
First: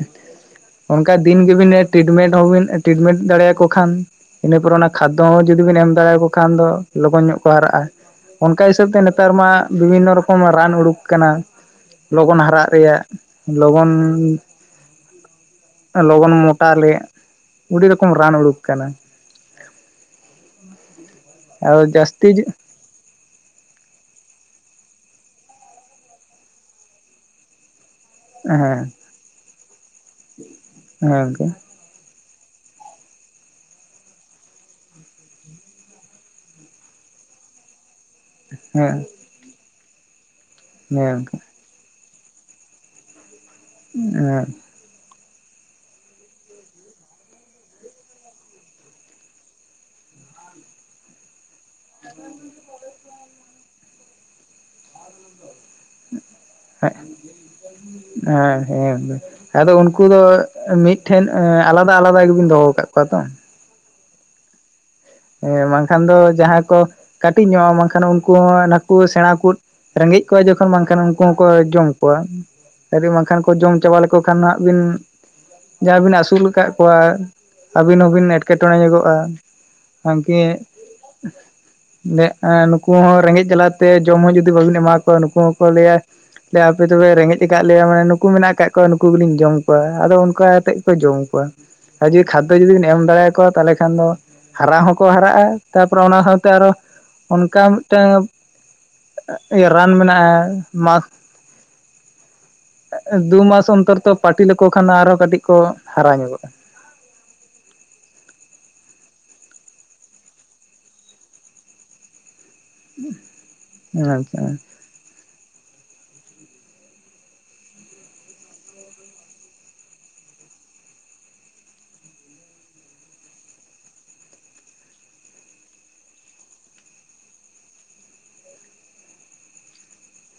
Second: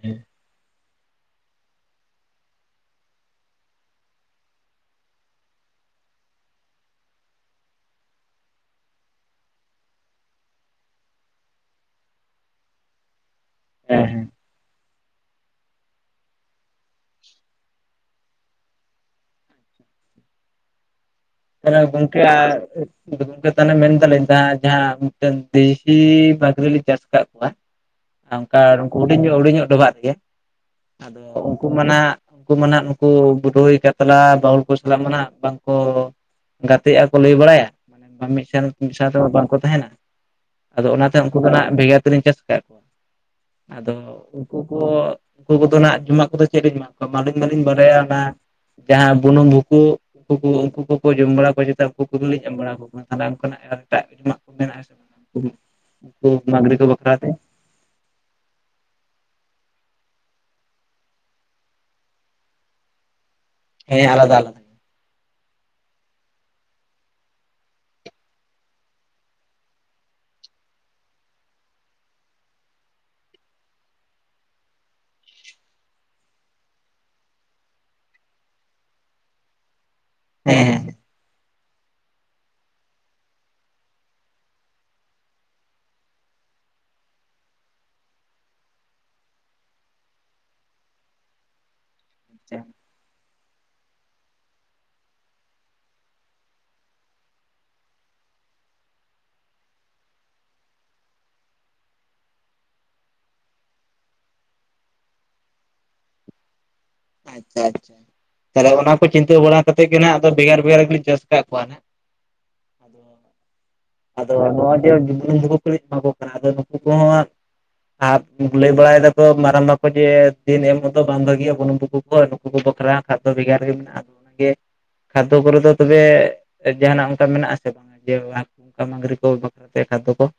ᱦᱮᱸ ᱚᱱᱠᱟ ᱫᱤᱱ ᱜᱮᱵᱤᱱ, ᱴᱤᱴᱢᱮᱱᱴ ᱦᱚᱸᱵᱤᱱ, ᱴᱤᱴᱢᱮᱱᱴ ᱫᱟᱲᱮᱭᱟᱠᱚ ᱠᱷᱟᱱ ᱤᱱᱟᱹ ᱯᱚᱨᱮ, ᱚᱱᱟ ᱠᱷᱟᱫᱚ ᱦᱚᱸ ᱡᱩᱫᱤ, ᱵᱮᱱ ᱮᱢ ᱫᱟᱲᱮᱭᱟ ᱠᱚ ᱠᱷᱟᱱ ᱫᱚ, ᱞᱚᱜᱚᱱ ᱧᱚᱜ ᱠᱚ ᱦᱟᱨᱟᱜᱼᱟ᱾ ᱾ ᱚᱱᱠᱟ ᱦᱤᱥᱟᱹᱵ ᱛᱮ, ᱱᱮᱛᱟᱨ ᱢᱟ, ᱵᱤᱵᱷᱤᱱᱚ ᱨᱚᱠᱚᱢ ᱨᱟᱱ, ᱩᱰᱩᱠ ᱟᱠᱟᱱᱟ ᱞᱚᱜᱚᱱ ᱦᱟᱨᱟᱜ ᱨᱮᱭᱟᱜ ᱾ ᱞᱚᱜᱚᱱ ᱦᱮᱸ ᱞᱚᱜᱚᱱ ᱢᱚᱴᱟᱜ ᱞᱮᱭᱟᱜ, ᱚᱰᱤ ᱨᱚᱠᱚᱢ ᱨᱟᱱ ᱩᱰᱩᱠ ᱟᱠᱟᱱᱟ ᱾ ᱛᱟᱦᱚᱞᱮ, ᱟᱫᱚ ᱜᱚᱢᱠᱮ ᱡᱟᱹᱥᱛᱤ ᱟᱨ [unintelligible] ᱠᱚᱣᱟ [unintelligible] ᱦᱮᱸ ᱚᱱᱠᱟ ᱩᱱᱠᱩ ᱦᱩᱰᱤᱧ ᱧᱚᱜ, ᱦᱩᱰᱤᱧ ᱧᱚᱜ ᱰᱚᱵᱷᱟᱜ ᱛᱮ, ᱜᱮ ᱦᱮᱸ ᱟᱫᱚ ᱜᱚᱝᱠᱮ ᱩᱱᱠᱩ [inaudible] ᱢᱟ ᱱᱟᱜ, ᱩᱱᱠᱩ ᱢᱟ [unintelligible] ᱱᱟᱦᱱᱟᱜ ᱱᱩᱠᱩ ᱵᱩ ᱨᱩᱭ ᱠᱟᱛᱞᱟ ᱵᱟᱹᱦᱩᱞ ᱠᱚ ᱥᱟᱞᱟᱜ ᱢᱟ ᱱᱟᱜ ᱵᱟᱝ ᱠᱚ [unintelligible] ᱜᱟᱛᱮᱜᱼᱟ ᱠᱚ ᱞᱟᱹᱭ ᱵᱟᱲᱟᱭᱟ, ᱢᱟᱱᱮ ᱢᱤᱫ ᱴᱷᱮᱱ, ᱢᱤᱫ ᱦᱮᱸ ᱥᱟᱶ ᱛᱮᱦᱚᱸ ᱵᱟᱝᱠᱚ ᱛᱟᱦᱮᱱᱟ ᱾ ᱟᱫᱚ ᱚᱱᱟᱛᱮ ᱦᱮᱸ ᱩᱱᱠᱩ ᱫᱚ ᱦᱟᱸᱜ, ᱵᱷᱮᱜᱟᱨ ᱛᱮᱞᱤᱧ ᱪᱟᱥ ᱟᱠᱟᱫ ᱠᱚᱣᱟ ᱾ ᱟᱫᱚ ᱩᱱᱠᱩ ᱩᱱ [unintelligible] ᱩᱱᱠᱩ ᱠᱚ ᱫᱚ, ᱱᱟᱜ ᱡᱚᱢᱟᱜ ᱠᱚᱫᱚ ᱪᱮᱫ? ᱞᱤᱧ ᱮᱢᱟ ᱠᱚᱣᱟ, ᱟᱹᱞᱤᱧ ᱢᱟᱞᱤᱧ ᱵᱟᱰᱟᱭᱟ ᱾ ᱚᱱᱟ [unintelligible] ᱡᱟᱦᱟᱸ ᱵᱩᱱᱩᱢ ᱵᱷᱩᱠᱩ, [inaudible] ᱩᱱᱠᱩ ᱩᱱᱠᱩ ᱠᱚ ᱾ ᱠᱚ ᱡᱚᱢ ᱵᱟᱲᱟ ᱠᱚᱣᱟ, ᱡᱟᱛᱮ ᱩᱱᱠᱩ ᱠᱚᱞᱤᱧ ᱮᱢ ᱵᱟᱲᱟ ᱟᱠ ᱠᱟᱱᱟ ᱾ ᱛᱟᱦᱮ ᱚᱱᱠᱟᱱᱟᱜ ᱟᱨ ᱮᱴᱟᱜ ᱡᱚᱢᱟᱜ ᱠᱚ ᱢᱮᱱᱟᱜᱼᱟ ᱾ ᱥᱮ? [unintelligible] [inaudible] ᱢᱟᱜᱨᱤ ᱠᱚ ᱵᱟᱠᱷᱨᱟ ᱛᱮ ᱾ ᱦᱮᱸ ᱦᱮᱸ, ᱫᱚ ᱾ ᱟᱫᱚ ᱩᱱᱠᱩ ᱫᱚ, ᱢᱤᱫ ᱴᱷᱮᱱ ᱟᱞᱟᱫᱟ ᱟᱞᱟᱫᱟ ᱜᱮᱵᱤᱱ ᱫᱚᱦᱚ, ᱟᱠᱟᱫ ᱠᱚᱣᱟ ᱛᱚ ᱾ ᱦᱮᱸ, ᱟᱞᱟᱫᱟ ᱟᱞᱟᱫᱟ ᱾ ᱦᱮᱸ ᱵᱟᱝᱠᱷᱟᱱ ᱫᱚ ᱡᱟᱦᱟᱸᱭ ᱠᱚ, ᱠᱟᱹᱴᱤᱡ ᱧᱚᱜᱼᱟ ᱾ ᱵᱟᱝᱠᱷᱟᱱ ᱩᱱᱠᱩ ᱦᱚᱸ, ᱱᱟᱠᱩ ᱥᱮᱬᱟ ᱠᱩᱫ ᱨᱮᱸᱜᱮᱡ ᱠᱚᱣᱟ ᱡᱚᱠᱷᱚᱱ, ᱵᱟᱝᱠᱷᱟᱱ, ᱩᱱᱠᱩ ᱦᱚᱸᱠᱚ ᱡᱚᱢ ᱠᱚᱣᱟ ᱾ ᱣᱨᱤ, ᱵᱟᱝᱠᱷᱟᱱ ᱠᱚ, ᱡᱚᱢ ᱪᱟᱵᱟ ᱞᱮᱠᱚ ᱠᱷᱟᱱ ᱦᱟᱸᱜ ᱾ ᱵᱤᱱ ᱡᱟᱦᱟᱸ ᱵᱤᱱ ᱟᱹᱥᱩᱞ ᱟᱠᱟᱫ ᱠᱚᱣᱟ ᱾ ᱟᱹᱵᱤᱱ ᱦᱚᱸᱵᱤᱱ, ᱮᱴᱠᱮᱴᱚᱬᱮ ᱧᱚᱜᱚᱜᱼᱟ ᱾ [unintelligible] ᱦᱮᱸ ᱱᱮᱜ, ᱱᱩᱠᱩ ᱦᱚᱸ ᱨᱮᱸᱜᱮᱡ ᱡᱟᱞᱟ ᱛᱮ, ᱡᱚᱢ ᱦᱚᱸ ᱡᱩᱫᱤ, ᱵᱟᱵᱤᱱ ᱮᱢᱟ ᱠᱚᱣᱟ ᱾ ᱱᱩᱠᱩ ᱦᱚᱸᱠᱚ ᱞᱟᱹᱭᱟ ᱦᱟᱯᱮ ᱛᱚᱵᱮ, ᱨᱮᱸᱜᱮᱡ ᱟᱠᱟᱫ ᱞᱮᱭᱟ, ᱢᱟᱱᱮ ᱱᱩᱠᱩ ᱢᱮᱱᱟᱜ ᱟᱠᱟᱫ ᱠᱚᱣᱟ ᱾ ᱱᱩᱠᱩ ᱜᱮᱞᱤᱧ ᱡᱚᱢ ᱠᱚᱣᱟ ᱾ ᱟᱫᱚ ᱚᱱᱠᱟ ᱠᱟᱛᱮᱫ ᱠᱚ ᱡᱚᱢ ᱠᱚᱣᱟ ᱾ ᱡᱩᱫᱤ ᱠᱷᱟᱫᱽᱫᱚ ᱟᱪᱪᱷᱟ ᱡᱩᱫᱤᱢ, ᱮᱢ ᱫᱟᱲᱮᱭᱟ ᱠᱚᱣᱟ ᱾ ᱛᱟᱦᱚᱞᱮ ᱠᱷᱟᱱ ᱫᱚ, ᱦᱟᱨᱟ ᱦᱚᱸᱠᱚ ᱦᱟᱨᱟᱜᱼᱟ ᱾ ᱛᱟᱯᱚᱨᱮ ᱚᱱᱟ ᱦᱚᱭ ᱛᱚ, ᱥᱟᱶᱛᱮ ᱟᱨᱚ, ᱚᱱᱠᱟ ᱢᱤᱫᱴᱟᱝ ᱤᱭᱟᱹ ᱨᱟᱱ ᱢᱮᱱᱟᱜᱼᱟ ᱾ ᱢᱟᱥᱠ ᱫᱩ ᱢᱟᱥ ᱚᱱᱛᱚᱨ ᱛᱚ, ᱯᱟᱹᱴᱤ ᱞᱮᱠᱚ ᱠᱷᱟᱱ ᱟᱨᱦᱚ ᱠᱟᱹᱴᱤᱡ ᱠᱚ, ᱦᱟᱨᱟ ᱧᱚᱜᱚᱜᱼᱟ ᱾ ᱟᱪᱪᱷᱟ, ᱛᱟᱦᱚᱞᱮ ᱚᱱᱟ ᱠᱚ ᱪᱤᱱᱛᱟᱹ ᱵᱟᱲᱟ ᱠᱟᱛᱮᱫ ᱜᱮ, ᱱᱟᱜ ᱟᱫᱚ ᱵᱷᱮᱜᱟᱨ ᱵᱷᱮᱜᱟᱨ ᱜᱮᱞᱤᱧ ᱪᱟᱥ ᱟᱠᱟᱫ ᱠᱚᱣᱟ, ᱦᱟᱸᱜ ᱾ [unintelligible] ᱟᱫᱚ ᱱᱚᱜᱼᱚᱭ ᱡᱮᱩᱢᱠᱚ ᱠᱷᱞᱤᱧ ᱮᱢᱟ ᱠᱚ ᱠᱟᱱᱟ ᱟᱫᱚ ᱱᱩᱠᱩ ᱠᱚᱦᱚᱸ [unintelligible] ᱟᱨ ᱞᱟᱹᱭ ᱵᱟᱲᱟᱭ ᱫᱟᱠᱚ ᱢᱟᱨᱟᱝ ᱵᱟᱠᱚ ᱡᱮ ᱫᱤᱱ ᱮᱢ ᱢᱚᱛᱚ ᱵᱟᱝ ᱵᱷᱟᱹᱜᱤᱼᱟ ᱜᱚᱱᱩ [unintelligible] ᱵᱷᱟᱜᱮᱭᱟ ᱩᱱᱠᱩ ᱠᱚ ᱵᱟᱠᱷᱨᱟ ᱠᱷᱟᱫᱽᱫᱚ [unintelligible] ᱵᱷᱮᱜᱟᱨ ᱜᱮ ᱢᱮᱱᱟᱜᱼᱟ ᱟᱫᱚ ᱚᱱᱟᱜᱮ ᱟᱛᱳ ᱠᱚᱨᱮ ᱫᱚ ᱛᱚᱵᱮ ᱡᱟᱦᱱᱟᱜ ᱚᱱᱠᱟ ᱢᱮᱱᱟᱜ ᱟᱥᱮ ᱵᱟᱝ ᱡᱮ ᱠᱟ ᱢᱜᱨᱤ ᱠᱚ ᱵᱟᱠᱷᱨᱟᱛᱮ ᱠᱷᱟᱫ ᱠᱚ [unintelligible]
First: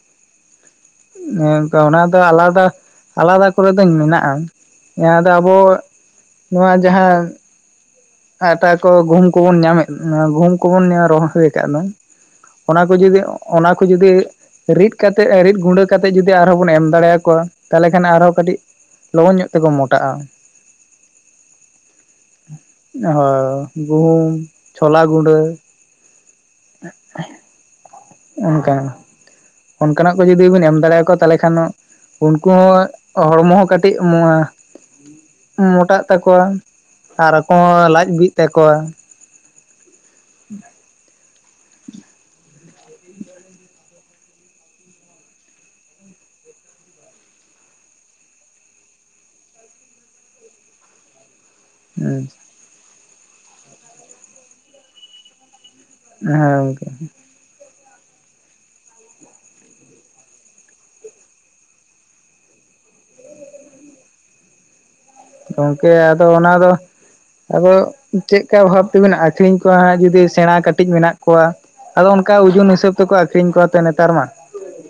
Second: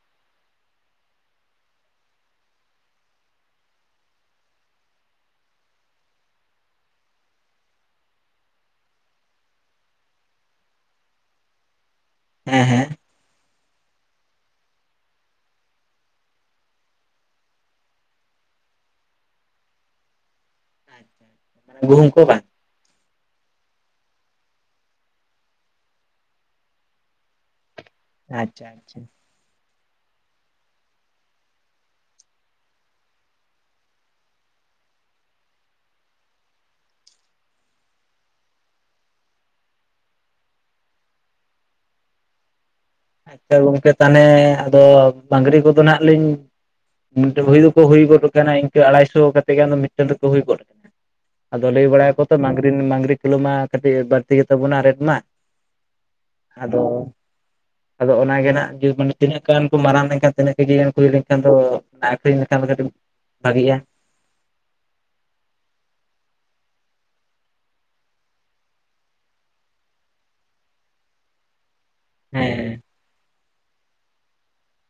ᱮᱸ ᱚᱱᱟ ᱫᱚ ᱟᱞᱟᱫᱟ ᱟᱞᱟᱫᱟ ᱠᱚᱨᱮ ᱫᱚ ᱢᱮᱱᱟᱜᱼᱟ ᱾ ᱱᱤᱭᱟ. ᱫᱚ ᱟᱵᱚ ᱱᱚᱣᱟ ᱡᱟᱦᱟᱸ ᱟᱴᱟ ᱠᱚ ᱜᱩᱦᱩᱢ ᱠᱚᱵᱚᱱ ᱧᱟᱢᱮᱫ ᱜᱩᱦᱩᱢ ᱠᱚᱵᱚᱱ ᱧᱟᱢ ᱨᱚᱦᱚᱭ ᱟᱠᱟᱫ ᱫᱚ ᱦᱮᱸ ᱚᱱᱟ ᱦᱮᱸ ᱠᱚ ᱡᱩᱫᱤ ᱚᱱᱟ ᱠᱚ ᱡᱩᱫᱤ ᱨᱤᱫ ᱠᱟᱛᱮ ᱨᱤᱫ ᱜᱩᱸᱰᱟᱹ ᱠᱟᱛᱮᱫ ᱡᱩᱫᱤ ᱟᱨᱦᱚᱸ ᱵᱚᱱ ᱮᱢ ᱫᱟᱲᱮᱭᱟᱠᱚᱣᱟ ᱛᱟᱦᱚᱞᱮ ᱠᱷᱟᱱ ᱟᱨᱦᱚᱸ ᱠᱟᱹᱴᱤᱡ ᱞᱚᱜᱚᱱ ᱧᱚᱜ ᱛᱮᱠᱚ ᱢᱚᱴᱟᱜᱼᱟ ᱾ ᱟᱪᱪᱷᱟ ᱢᱟᱱᱮ ᱜᱩᱦᱩᱢ ᱠᱚ ᱵᱟᱝ ᱦᱳᱭ ᱜᱩᱦᱩᱢ ᱪᱷᱚᱞᱟ ᱜᱩᱰᱟᱹ ᱟᱪᱪᱷᱟ ᱚᱱᱠᱟ ᱟᱪᱪᱷᱟ ᱚᱱᱠᱟᱱᱟᱜ ᱠᱚ ᱡᱩᱚᱫᱤ ᱵᱤᱱ ᱮᱢ ᱫᱟᱲᱮᱭᱟᱠᱚ ᱛᱟᱦᱚᱞᱮ ᱠᱷᱟᱱ ᱩᱱᱠᱩ ᱦᱚᱸ ᱦᱚᱲᱢᱚ ᱦᱚᱸ ᱠᱟᱹᱴᱤᱡ ᱢᱚᱸᱣ ᱢᱚᱴᱟᱜ ᱛᱟᱠᱚᱣᱟ ᱟᱨ ᱟᱠᱚ ᱦᱚᱸ ᱞᱟᱡ ᱵᱤᱜ ᱛᱟᱠᱚᱣᱟ ᱟᱪᱪᱷᱟ ᱜᱚᱝᱠᱮ ᱛᱟᱦᱚᱞᱮ ᱟᱫᱚ ᱢᱟᱝᱽᱨᱤ ᱠᱚᱫᱚ ᱦᱟᱜ ᱞᱤᱧ ᱢᱤᱫᱴᱮᱱ ᱵᱷᱟᱹᱭ ᱫᱚᱠᱚ ᱦᱩᱭ ᱜᱚᱫ ᱟᱠᱟᱱᱟ ᱤᱱᱠᱟᱹ ᱟᱲᱟᱭᱥᱚ ᱠᱟᱛᱮ ᱜᱮ ᱫᱚ ᱢᱤᱫᱴᱮᱱ ᱫᱚᱠᱚ ᱦᱩᱭ ᱜᱚᱫ ᱟᱠᱟᱱᱟ ᱟᱫᱚ ᱞᱟᱹᱭ ᱵᱟᱲᱟᱭᱟᱠᱚ ᱦᱮᱸ ᱛᱚ ᱢᱟᱜᱽᱨᱤ ᱢᱟᱝᱜᱽᱨᱤ ᱠᱤᱞᱳ ᱢᱟ ᱠᱟᱹᱴᱤᱡ ᱵᱟᱹᱲᱛᱤ ᱜᱮᱛᱟ ᱵᱚᱱᱟ ᱨᱮᱴ ᱢᱟ ᱦᱮᱸ ᱜᱚᱢᱠᱮ ᱟᱫᱚ ᱟᱫᱚ ᱚᱱᱟ ᱜᱤᱱᱟᱜᱜ ᱢᱟᱱᱮ ᱛᱤᱱᱟᱹᱜ ᱜᱟᱱ ᱠᱚ ᱢᱟᱨᱟᱝ ᱞᱮᱱᱠᱷᱟᱱ ᱛᱤᱱᱟᱹᱜ ᱠᱮᱡᱤ ᱜᱟᱱ ᱠᱩ ᱦᱩᱭᱤ ᱞᱮᱱᱠᱷᱟᱱ ᱫᱚ ᱟᱹᱠᱷᱨᱤᱧ ᱞᱮᱠᱷᱟᱱ ᱫᱚ ᱠᱟᱹᱴᱤᱡ ᱵᱷᱟᱹᱜᱤᱜᱼᱟ ᱾ ᱜᱚᱢᱠᱮ ᱟᱫᱚ ᱚᱱᱟ ᱫᱚ ᱟᱫᱚ ᱪᱮᱫ ᱞᱮᱠᱟ ᱵᱷᱟᱵ ᱛᱮᱵᱤᱱ ᱟᱠᱷᱨᱤᱧ ᱠᱚᱣᱟ ᱦᱟᱜ ᱡᱚᱫᱤ ᱥᱮᱬᱟ ᱠᱟᱴᱤᱡ ᱢᱮᱱᱟᱜ ᱠᱚᱣᱟ ᱟᱫᱚ ᱚᱱᱠᱟ ᱳᱡᱩᱱ ᱦᱮᱸ ᱦᱤᱥᱟᱹᱵ ᱛᱮᱠᱚ ᱟᱠᱷᱨᱤᱧ ᱠᱚᱣᱟ ᱱᱮᱛᱟᱨ ᱢᱟ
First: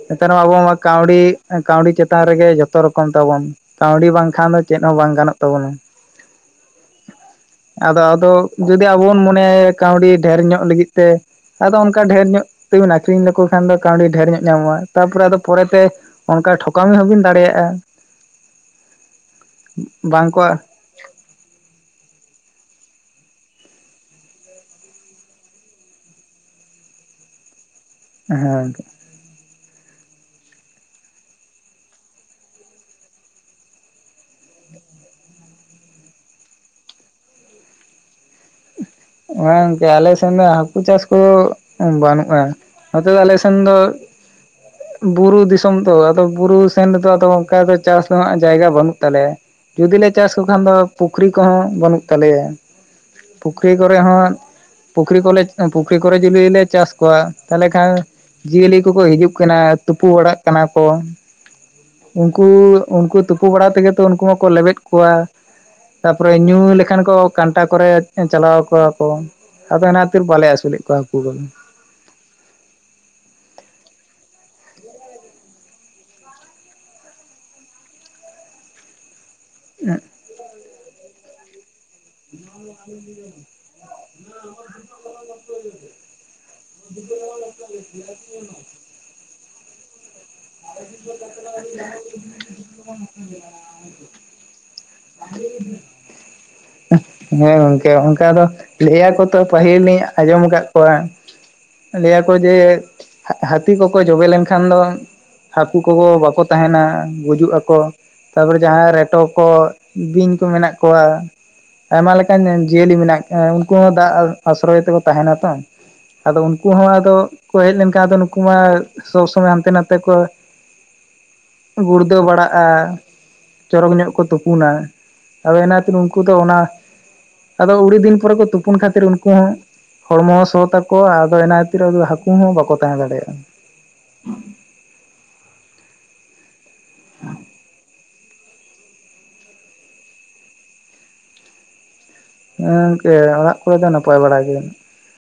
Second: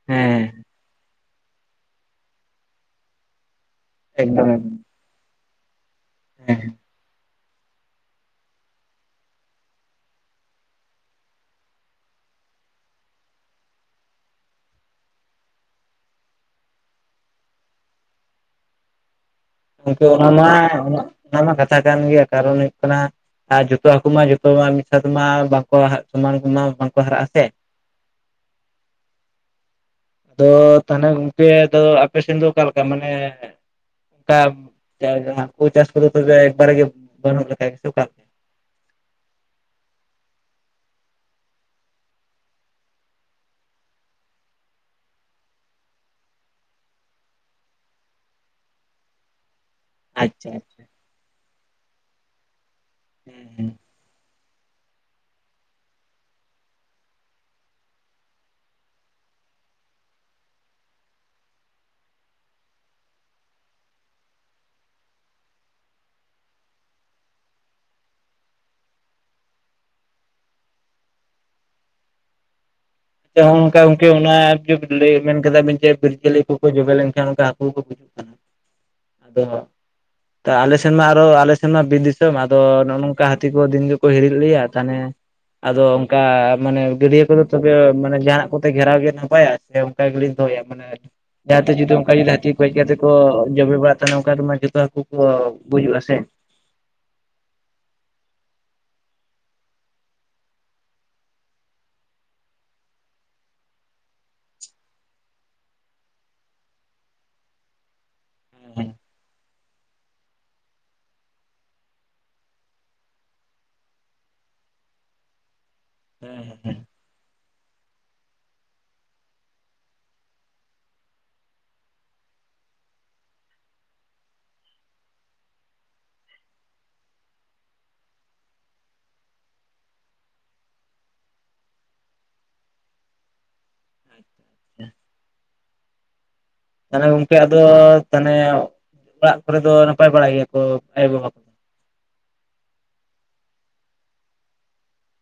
ᱱᱮᱛᱟᱨ ᱢᱟ ᱦᱮᱸ ᱟᱵᱚ ᱢᱟ ᱠᱟᱹᱣᱰᱤ ᱠᱟᱹᱣᱰᱤ ᱪᱮᱛᱟᱱ ᱨᱮᱜᱮ ᱡᱚᱛᱚ ᱨᱚᱠᱚᱢ ᱛᱟᱵᱚᱱ ᱠᱟᱹᱣᱰᱤ ᱵᱟᱝᱠᱷᱟᱱ ᱮᱠᱫᱚᱢ ᱫᱚ ᱪᱮᱫ ᱦᱚᱸ ᱵᱟᱝ ᱜᱟᱱᱚᱜ ᱛᱟᱵᱚᱱᱟ ᱦᱮᱸ ᱟᱫᱚ ᱟᱫᱚ ᱡᱩᱚᱫᱤ ᱟᱵᱚ ᱵᱚᱱ ᱢᱚᱱᱮᱭᱟ ᱠᱟᱹᱣᱰᱤ ᱰᱷᱮᱨ ᱧᱚᱜ ᱞᱟᱹᱜᱤᱫ ᱛᱮ ᱟᱫᱚ ᱚᱱᱠᱟ ᱰᱷᱮᱨ ᱧᱚᱜ ᱛᱮᱜᱮ ᱵᱤᱱ ᱟᱠᱷᱟᱹᱨᱤᱧ ᱫᱚ ᱠᱟᱹᱣᱰᱤ ᱰᱷᱮᱨ ᱧᱚᱜ ᱧᱟᱢᱚᱜᱼᱟ ᱛᱟᱨᱯᱚᱨᱮ ᱯᱚᱨᱮᱛᱮ ᱚᱱᱠᱟ ᱴᱷᱚᱠᱟᱢᱤ ᱦᱚᱸᱵᱤᱱ ᱫᱟᱲᱮᱭᱟᱜᱼᱟ ᱾ ᱜᱚᱢᱠᱮ ᱵᱟᱝ ᱚᱱᱟ ᱠᱚ ᱢᱟ ᱚᱱᱟ ᱢᱟ ᱠᱟᱛᱷᱟ ᱠᱟᱱ ᱜᱮᱭᱟ ᱠᱟᱨᱚᱱ ᱦᱩᱭᱩᱜ ᱠᱟᱱᱟ ᱟᱨ ᱡᱚᱛᱚ ᱦᱟᱹᱠᱩ ᱢᱟ ᱡᱚᱛᱚ ᱢᱟ ᱢᱤᱫᱥᱟᱶ ᱢᱟ ᱵᱟᱝᱠᱚ ᱥᱚᱢᱟᱱᱢᱟ ᱵᱟᱝᱠᱚ ᱦᱟᱨᱟᱜ ᱟᱥᱮ ᱦᱮᱸ ᱟᱫᱚ ᱛᱟᱦᱚᱞᱮ ᱜᱚᱝᱠᱮ ᱟᱫᱚ ᱟᱯᱮᱥᱮᱱ ᱫᱚ ᱚᱠᱟᱞᱮᱠᱟ ᱢᱟᱱᱮ [unintelligible] ᱦᱟᱹᱠᱩ ᱪᱟᱥ ᱛᱚᱵᱮ ᱮᱠᱵᱟᱨᱮ ᱜᱮ ᱵᱟᱱᱩᱜ [unintelligible] ᱦᱚᱜ-ᱚᱭ ᱜᱚᱝᱠᱮ ᱟᱞᱮ ᱥᱮᱫ ᱫᱚ ᱦᱟᱹᱠᱩ ᱪᱟᱥ ᱠᱚ ᱵᱟᱹᱱᱩᱜ-ᱟ ᱾ ᱟᱫᱚ ᱟᱞᱮ ᱥᱮᱱ ᱫᱚ [inaudible] ᱵᱩᱨᱩ ᱫᱤᱥᱚᱢ ᱫᱚ ᱟᱫᱚ ᱵᱩᱨᱩ ᱥᱮᱱ ᱨᱮ ᱫᱚ ᱚᱱᱠᱟ ᱪᱟᱥ ᱨᱮᱱᱟᱜ ᱡᱟᱭᱜᱟ ᱵᱟᱹᱱᱩᱜ ᱛᱟᱞᱮᱭᱟ ᱾ ᱡᱩᱫᱤ ᱞᱮ ᱪᱟᱥ ᱠᱚ ᱟᱪᱪᱷᱟ ᱠᱷᱟᱱ ᱫᱚ ᱟᱪᱪᱷᱟ ᱯᱩᱠᱷᱨᱤ ᱠᱚᱦᱚᱸ ᱵᱟᱹᱱᱩᱜ ᱛᱟᱞᱮᱭᱟ ᱾ [inaudible] ᱠᱚᱨᱮ ᱦᱚᱸ ᱯᱩᱠᱷᱨᱤ ᱠᱚᱞᱮ ᱯᱩᱠᱷᱨᱤ ᱠᱚᱨᱮ ᱡᱩᱫᱤ ᱞᱮ ᱪᱟᱥ ᱠᱚᱣᱟ ᱛᱟᱦᱚᱞᱮ ᱠᱷᱟᱱ ᱡᱤᱭᱟᱹᱞᱤ ᱠᱚᱠᱚ ᱦᱤᱡᱩᱜ ᱠᱟᱱᱟ ᱛᱩᱯᱩ ᱵᱟᱲᱟᱜ ᱠᱟᱱᱟ ᱠᱚ ᱾ ᱩᱱᱠᱩ ᱩᱱᱠᱩ ᱛᱩᱯᱩ ᱵᱟᱲᱟ ᱛᱮᱜᱮ ᱛᱚ ᱩᱱᱠᱩ ᱢᱟᱠᱚ ᱞᱮᱵᱮᱫ ᱠᱚᱣᱟ ᱾ ᱛᱟᱯᱚᱨᱮ ᱧᱩ ᱞᱮᱠᱷᱟᱱ ᱠᱚ ᱠᱟᱱᱴᱟ ᱠᱚᱨᱮ ᱪᱟᱞᱟᱣ ᱠᱚᱣᱟ ᱠᱚ ᱟᱫᱚ ᱚᱱᱟ ᱠᱷᱟᱹᱛᱤᱨ ᱵᱟᱞᱮ ᱟᱹᱥᱩᱞᱮᱫ ᱠᱚᱣᱟ ᱦᱟᱹᱠᱩ ᱵᱟᱞᱮ ᱦᱚᱸ ᱚᱱᱠᱟ ᱠᱮ ᱚᱱᱟ ᱜᱚᱝᱠᱮ ᱡᱟᱹᱭ ᱠᱟᱫᱟᱵᱤᱱ ᱡᱮ ᱵᱤᱨᱡᱤᱭᱟᱹᱞᱤ ᱠᱚᱠᱚ ᱡᱚᱵᱮ ᱞᱮᱱᱠᱷᱟᱱ ᱚᱱᱠᱟ ᱦᱟᱹᱠᱩ ᱠᱚ ᱟᱫᱚ [unintelligible] ᱛᱟ ᱟᱞᱮ ᱥᱮᱱ ᱢᱟ ᱟᱨᱚ ᱟᱞᱮ ᱥᱮᱱ ᱢᱟ ᱵᱤᱨ ᱫᱤᱥᱚᱢ ᱟᱫᱚ ᱱᱚᱜ-ᱚ ᱱᱚᱝᱠᱟ ᱦᱟᱹᱛᱤ ᱠᱚ ᱫᱤᱱ ᱠᱚ ᱦᱤᱨᱤᱡ ᱞᱮᱭᱟ ᱛᱟᱦᱚᱞᱮ ᱟᱫᱚ ᱚᱱᱠᱟ ᱢᱟᱱᱮ ᱜᱟᱹᱰᱭᱟᱹ ᱠᱚᱫᱚ ᱢᱟᱱᱮ ᱡᱟᱦᱟᱱᱟᱜ ᱠᱚᱛᱮ ᱜᱷᱮᱨᱟᱣ ᱜᱮ ᱱᱟᱯᱟᱭᱟ ᱥᱮ ᱚᱱᱠᱟ ᱜᱮᱞᱤᱧ ᱫᱚᱦᱚᱭᱟ ᱢᱟᱱᱮ ᱡᱟᱦᱟᱸ ᱡᱩᱫᱤ ᱚᱱᱠᱟ ᱦᱟᱹᱛᱤ ᱠᱚ ᱦᱮᱡ ᱠᱟᱛᱮ ᱠᱚ ᱡᱚᱵᱮ ᱵᱟᱲᱟᱜ ᱛᱟᱦᱮᱱᱟ ᱚᱱᱠᱟᱢᱟ ᱡᱚᱛᱚ ᱦᱟᱹᱠᱩ ᱚ ᱵᱩᱡᱩᱜ ᱟᱥᱮ ᱦᱮᱸ ᱜᱚᱝᱠᱮ ᱚᱱᱠᱟ ᱫᱚ ᱞᱟᱹᱭᱟ ᱠᱚ ᱛᱚ ᱯᱟᱹᱦᱤᱞ ᱞᱤᱧ ᱟᱸᱡᱚᱢ ᱟᱠᱟᱫ ᱠᱚᱣᱟ ᱞᱟᱹᱭᱟ ᱠᱚ ᱡᱮ ᱦᱟᱹᱛᱤ ᱠᱚᱠᱚ ᱡᱚᱵᱮ ᱞᱮᱱᱠᱷᱟᱱ ᱫᱚ ᱦᱟᱹᱠᱩ ᱠᱚᱦᱚ ᱵᱟᱠᱚ ᱛᱟᱦᱮᱱᱟ ᱜᱩᱡᱩᱜ ᱟᱠᱚ ᱛᱟᱨᱯᱚᱨᱮ ᱡᱟᱦᱟᱸᱭ ᱨᱮᱴᱚ ᱠᱚ ᱵᱤᱧ ᱠᱚ ᱢᱮᱱᱟᱜ ᱠᱚᱣᱟ ᱟᱭᱢᱟ ᱞᱮᱠᱟᱱ ᱡᱤᱭᱟᱹᱞᱤ ᱢᱮᱱᱟᱜ ᱠᱟᱣᱟ ᱩᱱᱠᱩ ᱦᱚᱸ ᱫᱟᱜ ᱟᱥᱨᱚᱭ ᱛᱮᱠᱚ ᱛᱟᱦᱮᱱᱟ ᱛᱚ ᱟᱫᱚ ᱩᱱᱠᱩ ᱦᱚᱸ ᱟᱫᱚ ᱠᱚ ᱦᱮᱡ ᱞᱮᱱᱠᱷᱟᱱ ᱱᱩᱠᱩ ᱢᱟ ᱥᱚᱵ ᱥᱚᱢᱚᱭ ᱦᱟᱱᱛᱮ ᱱᱟᱛᱮ ᱠᱚ ᱜᱩᱲᱫᱟᱹ ᱵᱟᱲᱟᱜ-ᱟ ᱪᱚᱨᱚᱠ ᱧᱚᱜ ᱠᱚ ᱛᱩᱯᱩᱱᱟ ᱚᱱᱟᱛᱮ ᱩᱱᱠᱩ ᱫᱚ ᱚᱱᱟ ᱟᱫᱚ ᱩᱲᱤ ᱫᱤᱱ ᱯᱚᱨᱮ ᱠᱚ ᱛᱩᱯᱩᱱ ᱠᱷᱟᱹᱛᱤᱨ ᱩᱱᱠᱩ ᱦᱚᱸ ᱦᱚᱲᱢᱚ ᱦᱚᱸ ᱥᱚ ᱛᱟᱠᱚᱣᱟ ᱟᱫᱚ ᱚᱱᱟ ᱠᱷᱟᱹᱛᱤᱨ ᱦᱟᱹᱠᱩ ᱦᱚᱸ ᱵᱟᱠᱚ ᱛᱟᱦᱮᱸ ᱫᱟᱲᱮᱭᱟᱜ-ᱟ [unintelligible] ᱛᱟᱦᱚᱞᱮ ᱜᱚᱝᱠᱮ ᱟᱫᱚ ᱛᱟᱱᱮ ᱚᱲᱟᱜ ᱠᱚᱨᱮ ᱫᱚ ᱱᱟᱯᱟᱭ ᱵᱟᱲᱟᱟᱭ ᱜᱮᱭᱟ ᱠᱚ ᱟᱭᱳ ᱵᱟᱵᱟ ᱠᱚ ᱦᱮ ᱜᱚᱝᱠᱮ ᱚᱲᱟᱜ ᱠᱚᱨᱮ ᱫᱚ ᱱᱟᱯᱟᱭ ᱵᱟᱲᱟ ᱜᱮ